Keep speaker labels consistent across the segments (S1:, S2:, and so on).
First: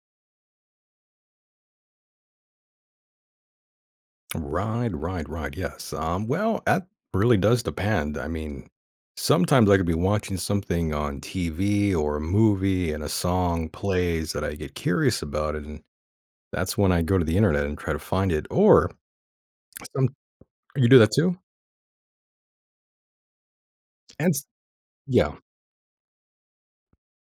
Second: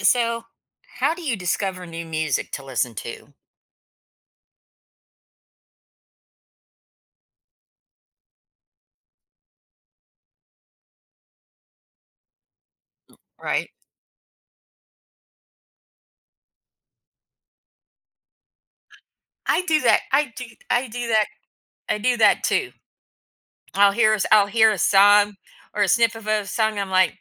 S1: So, how do you discover new music to listen to?
S2: Right, right, right. Yes. That really does depend. Sometimes I could be watching something on TV or a movie and a song
S1: Right?
S2: plays that I get curious about it, and that's when I go to the internet and try to find it. Or
S1: I do that.
S2: some
S1: I do. I
S2: you do
S1: do
S2: that
S1: that.
S2: too?
S1: I do that too.
S2: And
S1: I'll
S2: s-
S1: hear a song
S2: yeah,
S1: or a sniff of a song. I'm like,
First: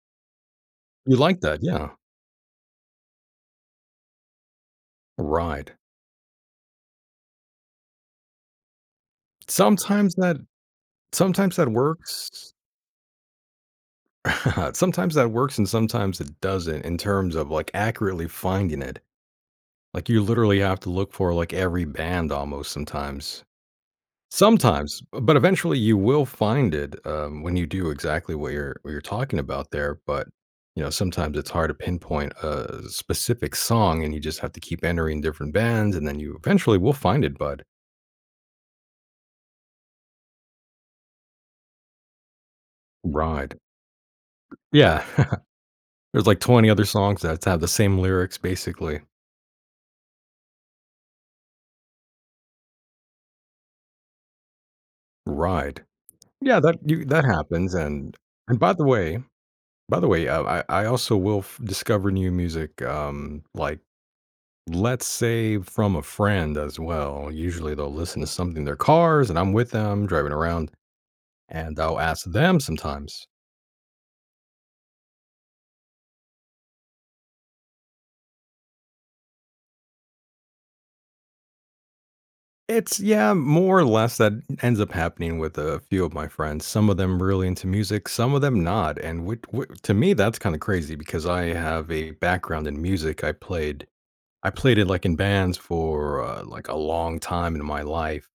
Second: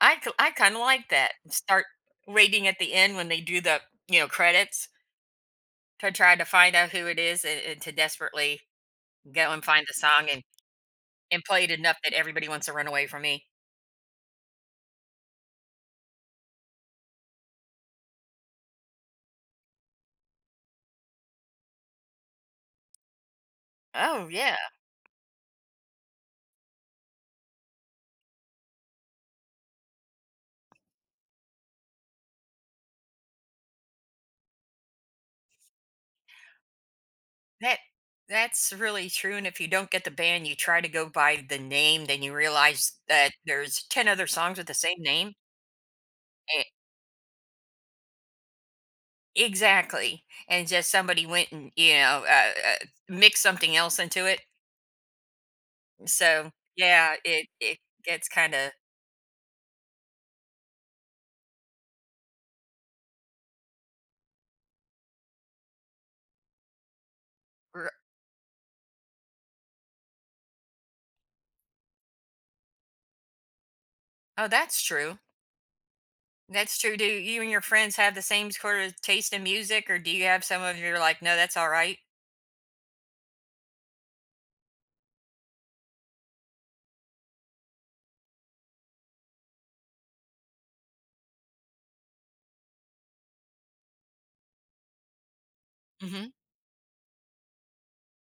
S1: I kind of like
S2: you
S1: that.
S2: like that,
S1: Start
S2: yeah.
S1: waiting at the end when they do the credits
S2: Right.
S1: to try to find out who it is and to desperately go and find the
S2: Sometimes
S1: song
S2: that
S1: and
S2: sometimes
S1: play
S2: that
S1: it enough that everybody
S2: works.
S1: wants to run away from me.
S2: Sometimes that works and sometimes it doesn't in terms of like accurately finding it. Like, you literally have to look for, like, every band almost sometimes.
S1: Oh yeah.
S2: Sometimes, but eventually you will find it, when you do exactly what you're talking about there, but, you know, sometimes it's hard to pinpoint a specific song, and you just have to keep entering different bands, and then you eventually will find it, bud.
S1: That that's really true, and if you don't get the band, you try to go by the name, then you realize that
S2: Ride.
S1: there's 10 other songs with the same
S2: Yeah.
S1: name.
S2: There's, like,
S1: E
S2: 20 other songs that have the same lyrics, basically.
S1: exactly, and just somebody went and, mixed something else into it.
S2: Ride.
S1: So,
S2: Yeah,
S1: yeah,
S2: that
S1: it
S2: happens,
S1: it
S2: and
S1: gets
S2: and by
S1: kinda.
S2: the way by the way, I also will f discover new music, like, let's say from a friend as well. Usually, they'll listen to something in their cars, and I'm with them driving around, and I'll ask them sometimes.
S1: Oh, that's true. That's true. Do you and your friends have the same sort of taste in music, or do you have some of your like, "No, that's alright?"
S2: More or less that ends up happening with a few of my friends. Some of them really into music, some of them not, and which whi to me, that's kinda crazy because I have a background in music. I played it, like, in bands for,
S1: Mhm.
S2: like, a long time in my life.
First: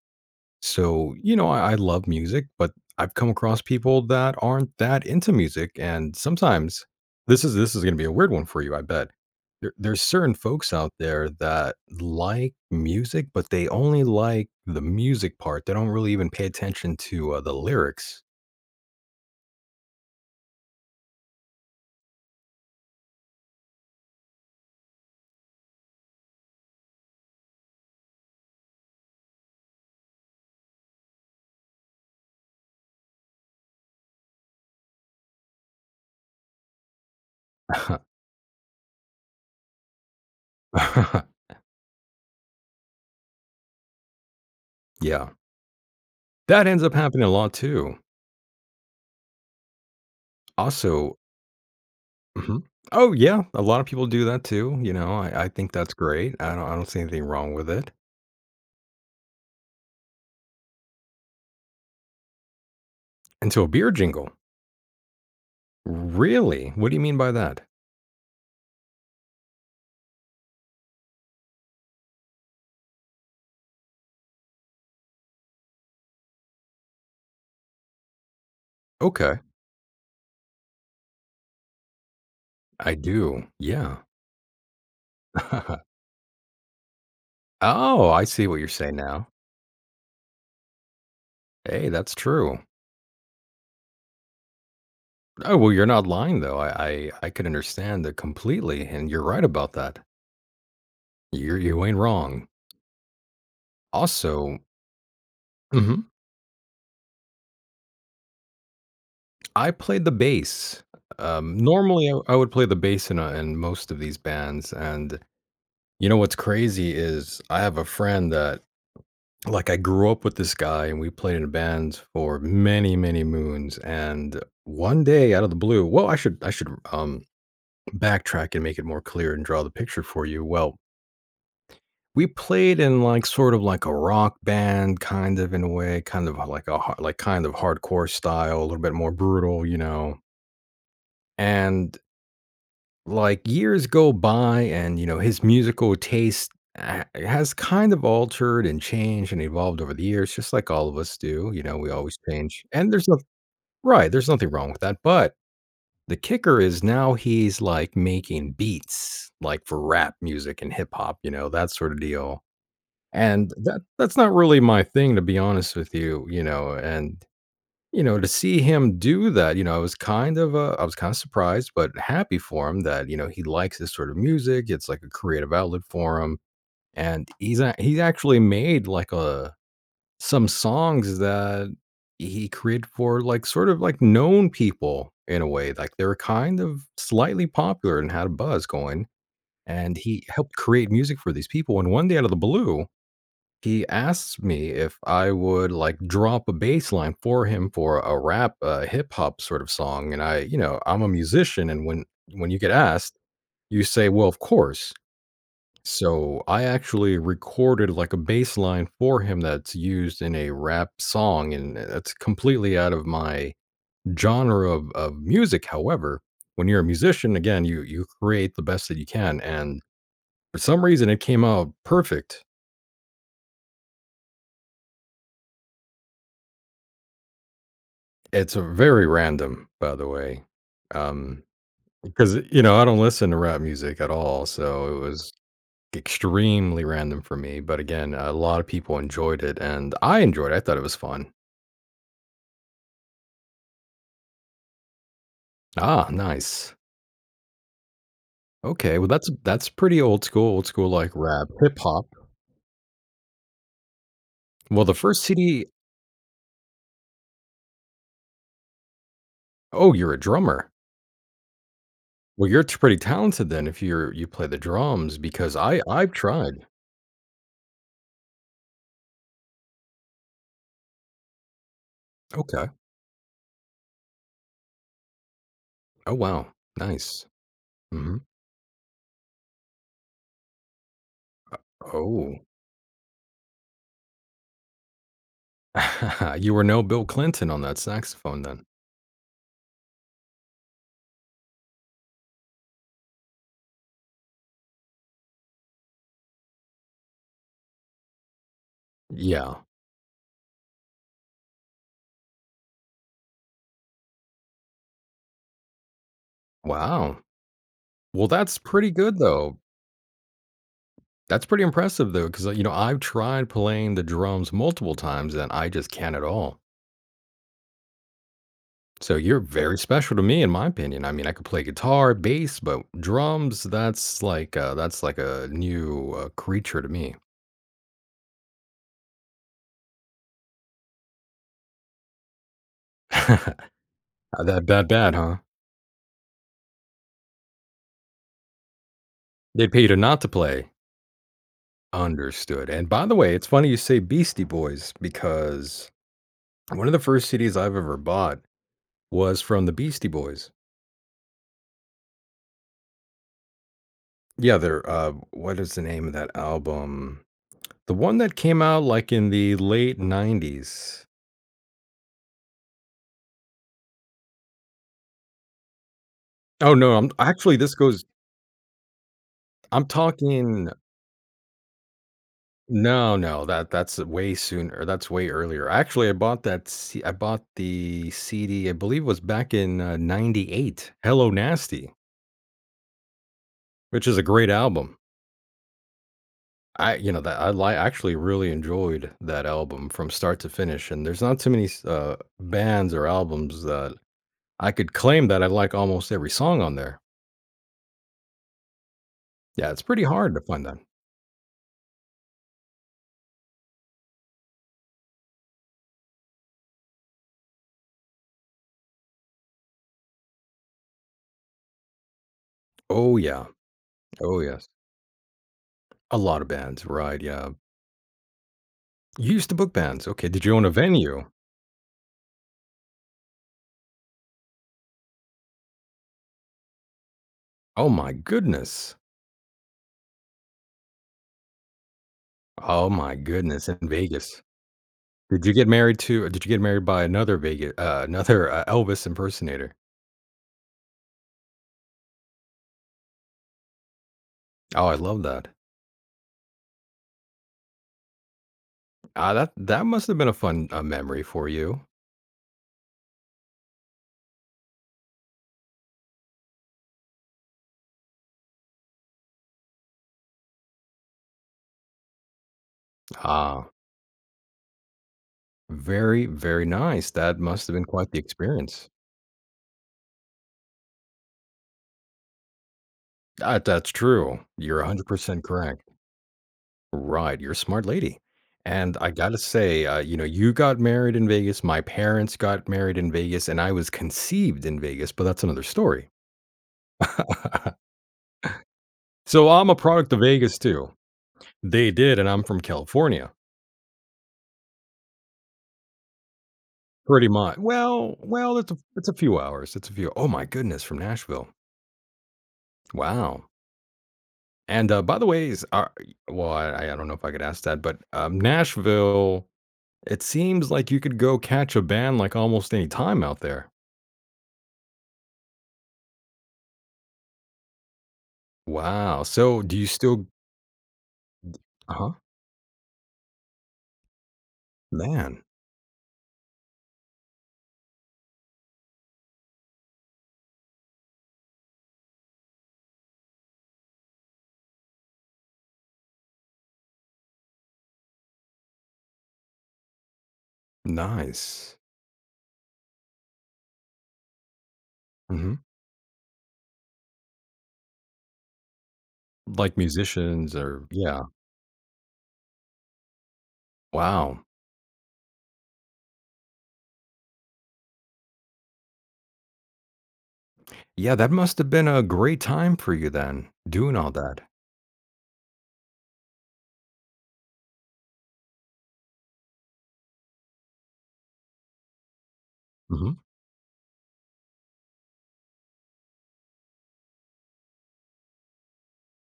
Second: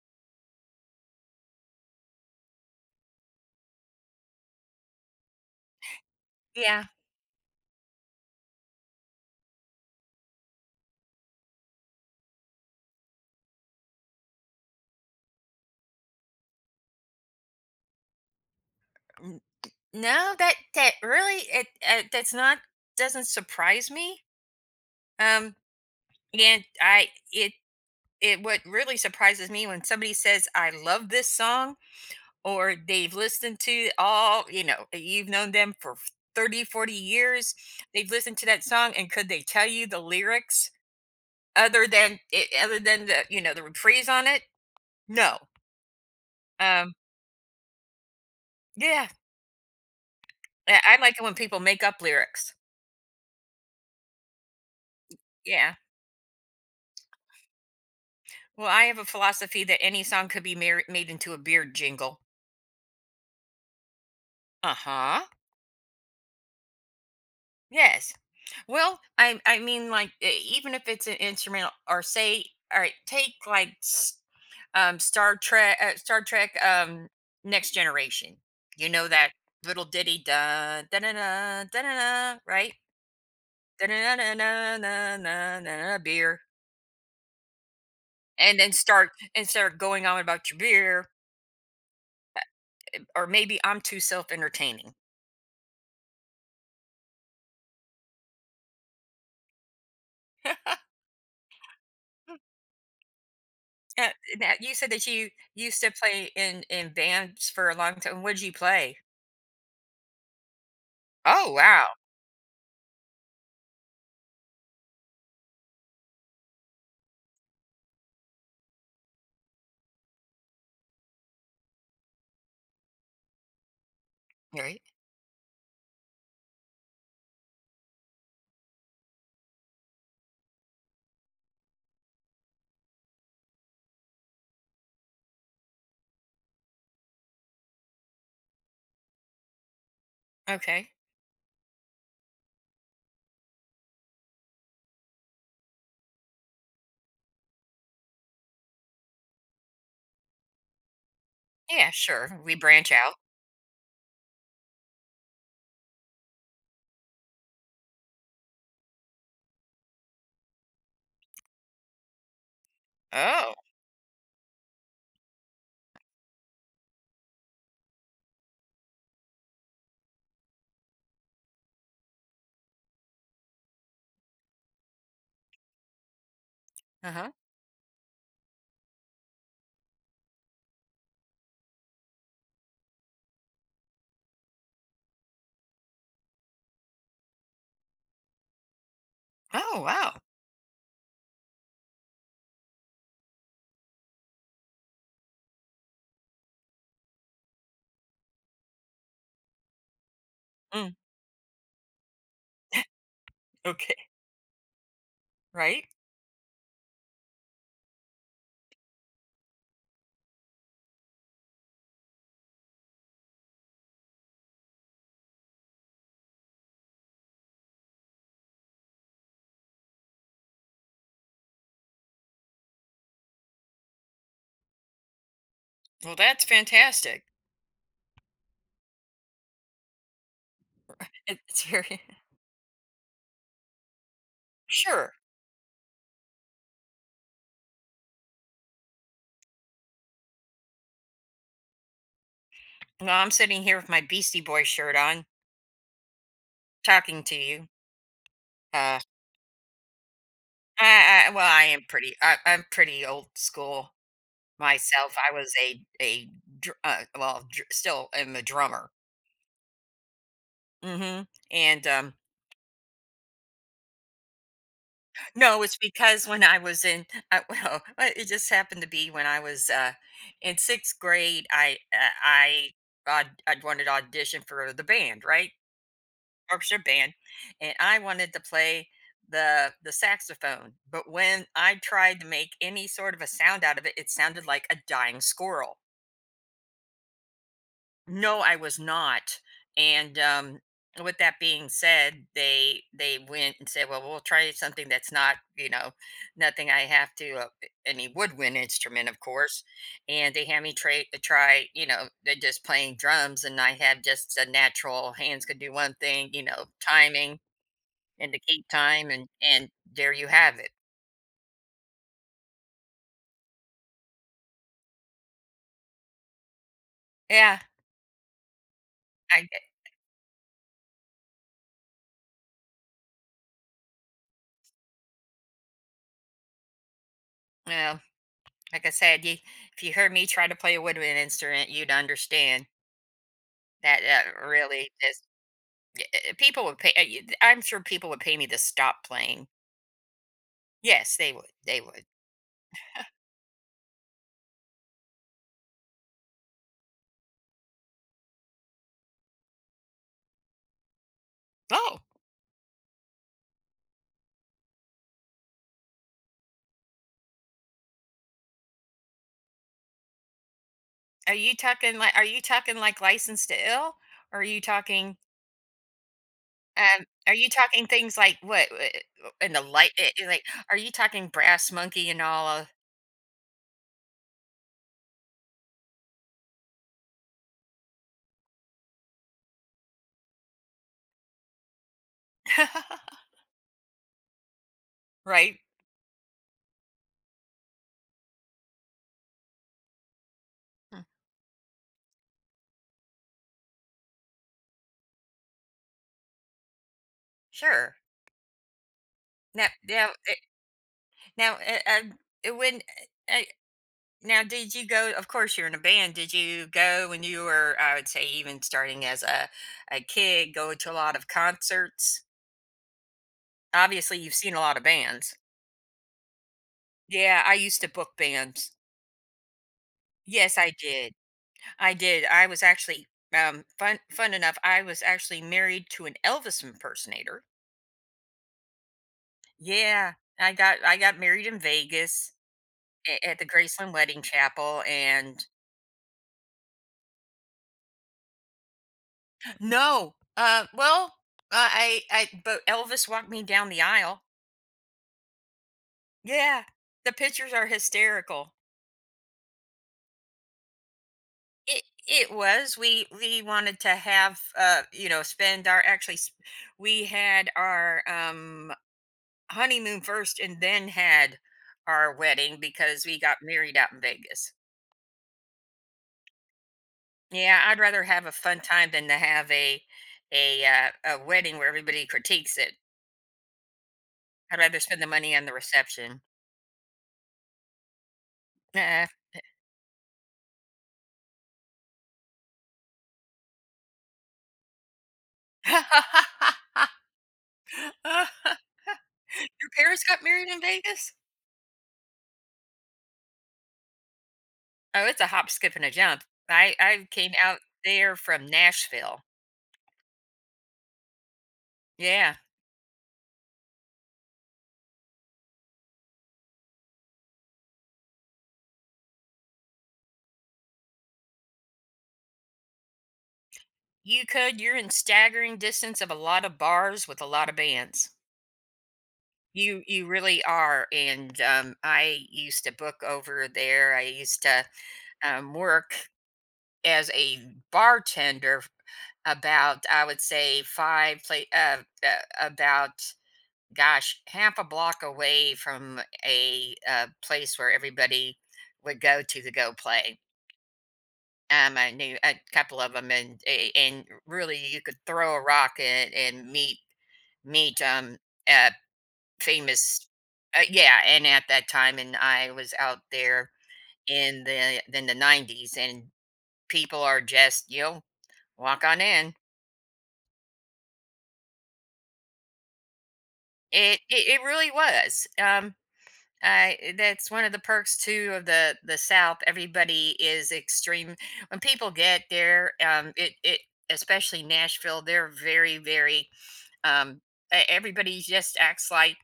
S2: So, you know, I love music, but I've come across people that aren't that into music, and sometimes
S1: Yeah.
S2: this is going to be a weird one for you, I bet. There's certain folks out there that like music, but they only like the music part. They don't really even pay attention to the lyrics.
S1: No, that really that's not doesn't surprise me. Um, and I it it what really surprises me when somebody says, "I love this song," or they've listened to all, you've known them for 30 or 40 years, they've listened to that song and could they tell you the lyrics other than the, the reprise on it?
S2: Yeah,
S1: No.
S2: that ends
S1: Um,
S2: up happening a lot too.
S1: yeah. I like
S2: Also,
S1: it when people make up lyrics.
S2: mhm. Oh yeah, a lot of people do that too. You know, I think
S1: Yeah.
S2: that's great. I don't see anything wrong with it.
S1: Well, I have a philosophy that any song could be made into a beard jingle.
S2: Until a beer jingle.
S1: Uh huh.
S2: Really? What do you mean by that?
S1: Yes. Well, I mean, like even if it's an instrumental, or say, all right, take like Star Trek, Next Generation. You know that
S2: Okay.
S1: little ditty, da da da da da da, right?
S2: I do,
S1: Da
S2: yeah.
S1: da da da da da da beer,
S2: Oh, I see
S1: and
S2: what you're
S1: then
S2: saying
S1: start
S2: now.
S1: and start going on about your beer,
S2: Hey, that's true.
S1: or maybe I'm too self entertaining.
S2: Oh, well, you're not lying, though. I could understand that completely, and you're right about that. You ain't wrong.
S1: Uh, Now,
S2: Also.
S1: you said that you used to
S2: Mhm.
S1: play in bands for a long time. What did you play?
S2: I played the bass.
S1: Oh, wow.
S2: Normally, I would play the bass in most of these bands, and you know what's crazy is I have a friend that I grew up with this guy, and we played in bands for many, many moons, and
S1: Right.
S2: one day, out of the blue backtrack and make it more clear and draw the picture for you. Well, we played in, like, sort of like a rock band, kind of, in a way, kind of hardcore style, a little bit more brutal, you know,
S1: Okay.
S2: and like years go by, and you know his musical taste has kind of altered and changed and evolved over the years, just like all of us do. You know,
S1: Yeah,
S2: we always
S1: sure. We
S2: change,
S1: branch
S2: and there's
S1: out.
S2: right there's nothing wrong with that, but the kicker is now he's like making beats like for rap music and hip hop, you know, that sort of deal. And
S1: Oh.
S2: that's not really my thing, to be honest with you. You know, and you know, to see him do that, you know, I was kind of, I was kinda surprised, but happy for him that, you know, he likes this sort of music, it's like a creative outlet for him, and
S1: Uh-huh.
S2: he's actually made, like, a some songs that he created for, like, sort of, like, known people in a way, like, they were kind of slightly popular and had a buzz going,
S1: Oh,
S2: and
S1: wow.
S2: he helped create music for these people, and one day out of the blue he asked me if I would, like, drop a bass line for him for a rap, hip hop sort of song, and I you know,
S1: Mm,
S2: I'm a musician, and when you get asked, you
S1: okay.
S2: say, "Well, of course."
S1: Right.
S2: So, I actually recorded, like, a bass line for him that's used in a rap song, and that's completely out of my genre of music. However, when you're a musician, again, you create the best that you can, and for some reason, it came out perfect.
S1: Well, that's fantastic.
S2: It's a very random, by the way, um,
S1: It's very,
S2: because, you know, I don't listen to rap music at all, so it
S1: sure.
S2: was extremely random for me, but again, a lot of people enjoyed it, and I enjoyed it, I thought it was fun.
S1: Well, I'm sitting here with my Beastie Boy shirt on,
S2: Ah, nice.
S1: talking to you. Uh,
S2: Okay, well, that's pretty old school, like,
S1: I well,
S2: rap,
S1: I
S2: hip
S1: am
S2: hop.
S1: pretty. I'm pretty old school
S2: Well,
S1: myself.
S2: the
S1: I
S2: first
S1: was
S2: CD
S1: a well, still am a drummer.
S2: Oh, you're a drummer.
S1: hmm And
S2: Well, you're t pretty talented then if you play the drums, because
S1: No, it's
S2: I've
S1: because when I
S2: tried.
S1: was in, well, it just happened to be when I was in sixth grade.
S2: Okay.
S1: I'd wanted to audition for the band, right,
S2: Oh, wow.
S1: orchestra band,
S2: Nice.
S1: and I
S2: Mhm.
S1: wanted to play the saxophone. But when I tried to
S2: Oh.
S1: make any sort of a sound out of it, it sounded like a dying squirrel.
S2: You were no Bill Clinton on that
S1: No,
S2: saxophone
S1: I
S2: then.
S1: was not. And with that being said, they went and said, "Well, we'll try something that's not, nothing I have to any woodwind instrument, of course."
S2: Yeah.
S1: And they had me try, they're just playing drums, and I had just a natural hands, could do one thing,
S2: Wow.
S1: timing
S2: Well,
S1: and to
S2: that's
S1: keep
S2: pretty
S1: time,
S2: good
S1: and
S2: though.
S1: and there you have it.
S2: That's pretty impressive though, because you know I've tried playing the drums multiple times and I just can't at all.
S1: Yeah,
S2: So you're
S1: I
S2: very special to me, in my opinion. I mean, I could play guitar, bass, but drums, that's like a new creature to me.
S1: well, like I said, if you heard me try to play a woodwind instrument, you'd understand
S2: That
S1: that,
S2: that
S1: really.
S2: bad, huh?
S1: People would pay I am sure people would pay me to stop playing.
S2: They pay you to not to play.
S1: Yes, they would, they would.
S2: Understood. And by the way, it's funny you say Beastie Boys because one of the first CDs I've ever bought was from the Beastie Boys.
S1: Oh.
S2: Yeah, their what is the name of that album? The one that came out like in the late 90s.
S1: Are you talking like License to Ill? Or
S2: Oh no, I'm
S1: are you
S2: actually this
S1: talking
S2: goes
S1: things like, what, in the
S2: I'm
S1: light like,
S2: talking
S1: are you talking Brass Monkey and all of.
S2: no, no, that's way sooner. That's way earlier. Actually, I bought the CD, I believe it was back in 98, Hello Nasty, which is a great album.
S1: Right?
S2: I You know that actually really enjoyed that album from start to finish,
S1: Mm,
S2: and there's not too many bands or albums that I could claim that I like almost every song on there.
S1: sure. Now
S2: Yeah, it's pretty
S1: now,
S2: hard
S1: eh,
S2: to find that.
S1: now, eh, when, eh, now, did you go, of course you're in a band, did you go when you were, I would say, even starting as a kid, go to a lot of concerts?
S2: Oh, yeah.
S1: Obviously, you've
S2: Oh,
S1: seen a
S2: yes.
S1: lot of bands.
S2: A lot of bands, right,
S1: Yeah,
S2: yeah.
S1: I used to book bands.
S2: You used to book bands, okay, did
S1: Yes,
S2: you own
S1: I
S2: a
S1: did.
S2: venue?
S1: I did. I was actually, fun enough, I was actually married to an Elvis impersonator.
S2: Oh my goodness.
S1: Yeah, I got married in Vegas
S2: Oh my
S1: at the
S2: goodness, in
S1: Graceland Wedding
S2: Vegas.
S1: Chapel,
S2: Did
S1: and
S2: you get married to did you get married by another Vegas, another, Elvis impersonator?
S1: no. Well, I but Elvis walked me down the aisle.
S2: Oh, I love that.
S1: Yeah. The pictures are hysterical.
S2: Ah, that that must have been a fun, memory for
S1: It
S2: you.
S1: it was. We wanted to have, spend our, we had our honeymoon first and then had our wedding because we got
S2: Ah,
S1: married out in Vegas.
S2: very, very nice. That
S1: Yeah,
S2: must have
S1: I'd
S2: been
S1: rather
S2: quite the
S1: have a fun time
S2: experience.
S1: than to have a wedding where everybody critiques it.
S2: That that's true.
S1: I'd rather
S2: You're
S1: spend the money
S2: 100%
S1: on the
S2: correct.
S1: reception.
S2: Right, you're a smart lady, and
S1: Nah.
S2: I gotta say, you know, you got married in Vegas, my parents got married in Vegas, and I was conceived in Vegas, but that's another story. So,
S1: Your
S2: I'm a
S1: parents
S2: product of
S1: got married
S2: Vegas
S1: in
S2: too.
S1: Vegas?
S2: They did, and I'm from California,
S1: Oh, it's a hop, skip, and a jump. I
S2: pretty
S1: came
S2: much.
S1: out there from
S2: Well, it's a
S1: Nashville.
S2: few hours, it's a few oh my goodness, from Nashville.
S1: Yeah,
S2: Wow, and, by the ways, are well, I don't know if I could ask that, but, Nashville, it seems like you could go catch a band, like, almost any time out there.
S1: you could. You're in staggering distance of a lot of bars with a lot of bands.
S2: Wow. So do
S1: You
S2: you
S1: you
S2: still
S1: really are. And
S2: uh-huh.
S1: I used to book over there. I used to,
S2: Man,
S1: work as a bartender about, I would say, five play about, gosh, half a block away from a, place where everybody would go to the go play.
S2: nice.
S1: I knew a couple of them, and really, you could throw a
S2: Mhm.
S1: rock and meet uh,
S2: Like
S1: famous,
S2: musicians or
S1: yeah,
S2: yeah.
S1: and at that time, and I was out there in
S2: Wow.
S1: the '90s, and people are just, you know, "Walk on in."
S2: Yeah, that must have been a great time for you then, doing
S1: It
S2: all
S1: it
S2: that.
S1: it really was. That's one of the perks too of the South, everybody is extreme. When people get there,
S2: Mhm.
S1: it it especially Nashville, they're very, very, um everybody just acts like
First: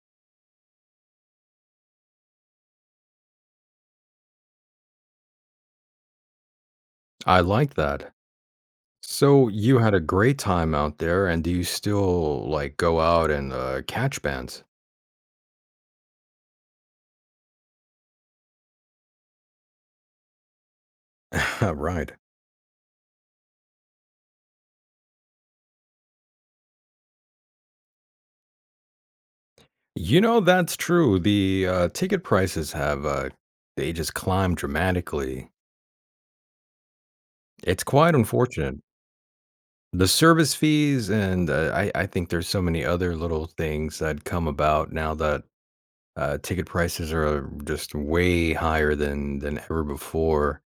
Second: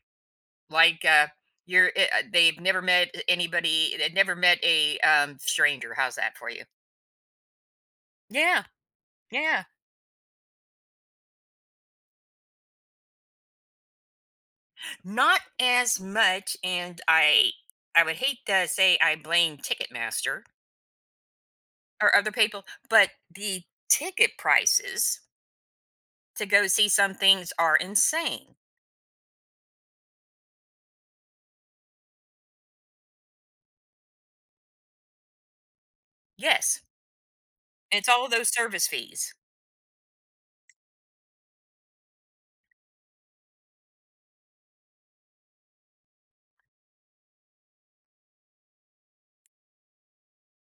S1: like uh they've never met a stranger. How's that for you?
S2: I like that.
S1: Yeah,
S2: So
S1: yeah,
S2: you had a great time out there, and do you still, like, go out and, catch bands?
S1: not as much, and I would hate to say I blame Ticketmaster
S2: Right.
S1: or other people, but the ticket prices to go see some things are insane.
S2: You know, that's true. The, ticket prices have, they just climbed dramatically.
S1: Yes.
S2: It's
S1: It's
S2: quite
S1: all those
S2: unfortunate.
S1: service fees.
S2: The service fees, and, uh, I think there's so many other little things that come about now that, ticket prices are just way higher than ever before,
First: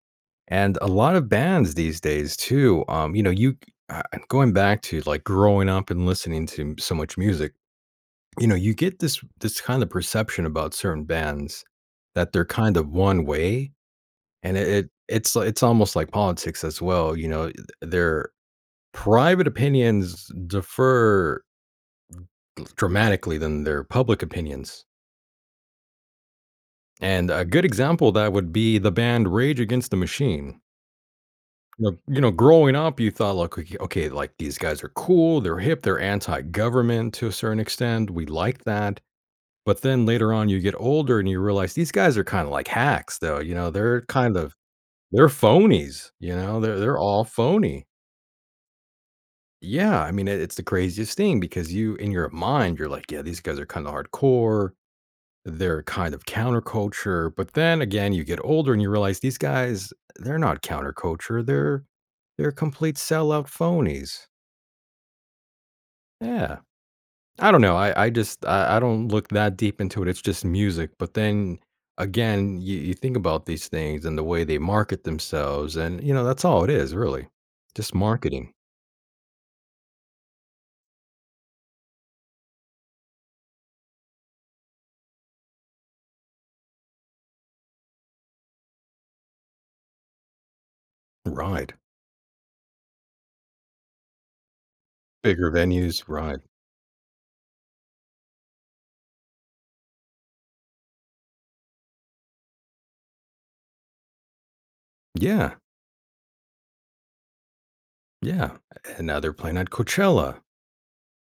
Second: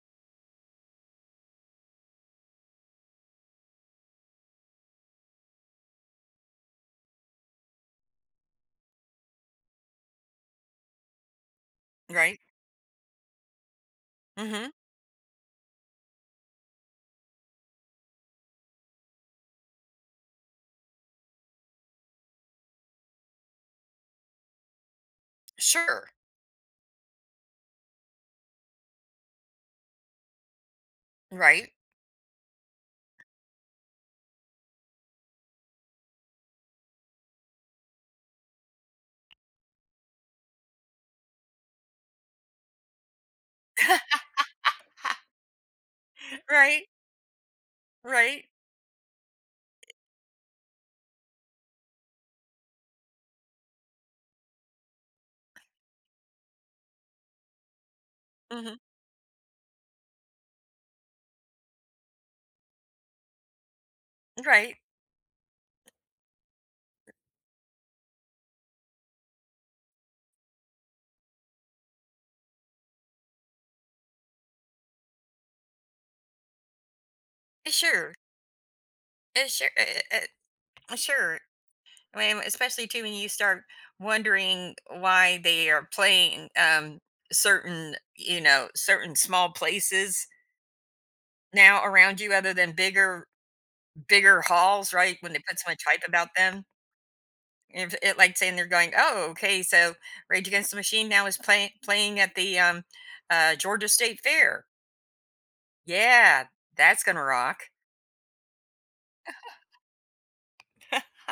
S2: and a lot of bands these days too, you know, you uh, going back to, like, growing up and listening to so much music, you know, you get this kind of perception about certain bands that
S1: Right.
S2: they're kind of one way, and
S1: Mm-hmm.
S2: it's almost like politics as well, you know, they're private opinions differ dramatically than their public opinions.
S1: Sure.
S2: And a good example of that would be the band Rage Against the Machine.
S1: Right.
S2: You know, growing up, you thought, like, okay, okay, like these guys are cool, they're hip, they're anti government to a certain extent. We like that. But then later on, you get older and you realize these guys are kind of like hacks, though. You know, they're phonies, you know,
S1: Right.
S2: they're all phony.
S1: Right.
S2: Yeah, I mean, it's the craziest thing because you, in your mind, you're like, yeah, these guys are kind of hardcore. They're kind of counterculture, but then again, you get
S1: Hmm.
S2: older and you realize these guys, they're not counterculture. They're complete sellout phonies.
S1: Right.
S2: Yeah. I don't know. I don't look that deep into it. It's just music. But then again, you think about these things and the way they market themselves, and you know, that's all it is, really. Just
S1: Sure.
S2: marketing.
S1: Sure, sure. I mean, especially too when you start wondering why they are playing, certain small places
S2: Right.
S1: now around you, other than bigger, bigger halls, right? When they
S2: Bigger
S1: put so much hype
S2: venues,
S1: about
S2: right.
S1: them, if it, like saying, they're going, oh, okay, so Rage Against the Machine now is playing at the, Georgia State Fair.
S2: Yeah.
S1: Yeah, that's gonna rock.
S2: Yeah. And now they're playing at Coachella.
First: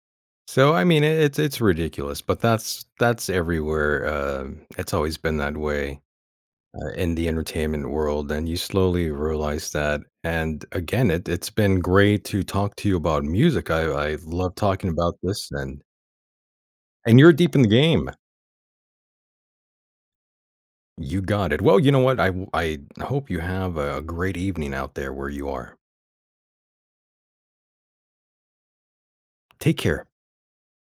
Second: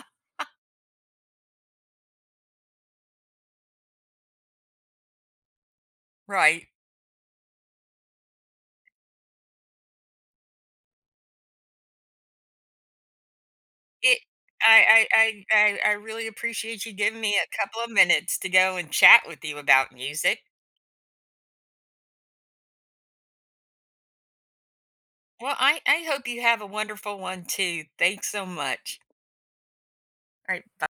S2: So, I mean, it's ridiculous, but that's everywhere, it's always been that way,
S1: Right?
S2: in the entertainment world, and you slowly realize that, and again, it's been great to talk to you about music. I
S1: It
S2: love talking
S1: I I
S2: about
S1: I
S2: this,
S1: I I really appreciate you giving
S2: and you're
S1: me a
S2: deep in the
S1: couple of
S2: game.
S1: minutes to go and chat with you about music.
S2: You got it. Well, you know what? I hope you have a great evening out there where you
S1: Well,
S2: are.
S1: I hope you have a wonderful one too. Thanks so much.
S2: Take care.
S1: All right. Bye.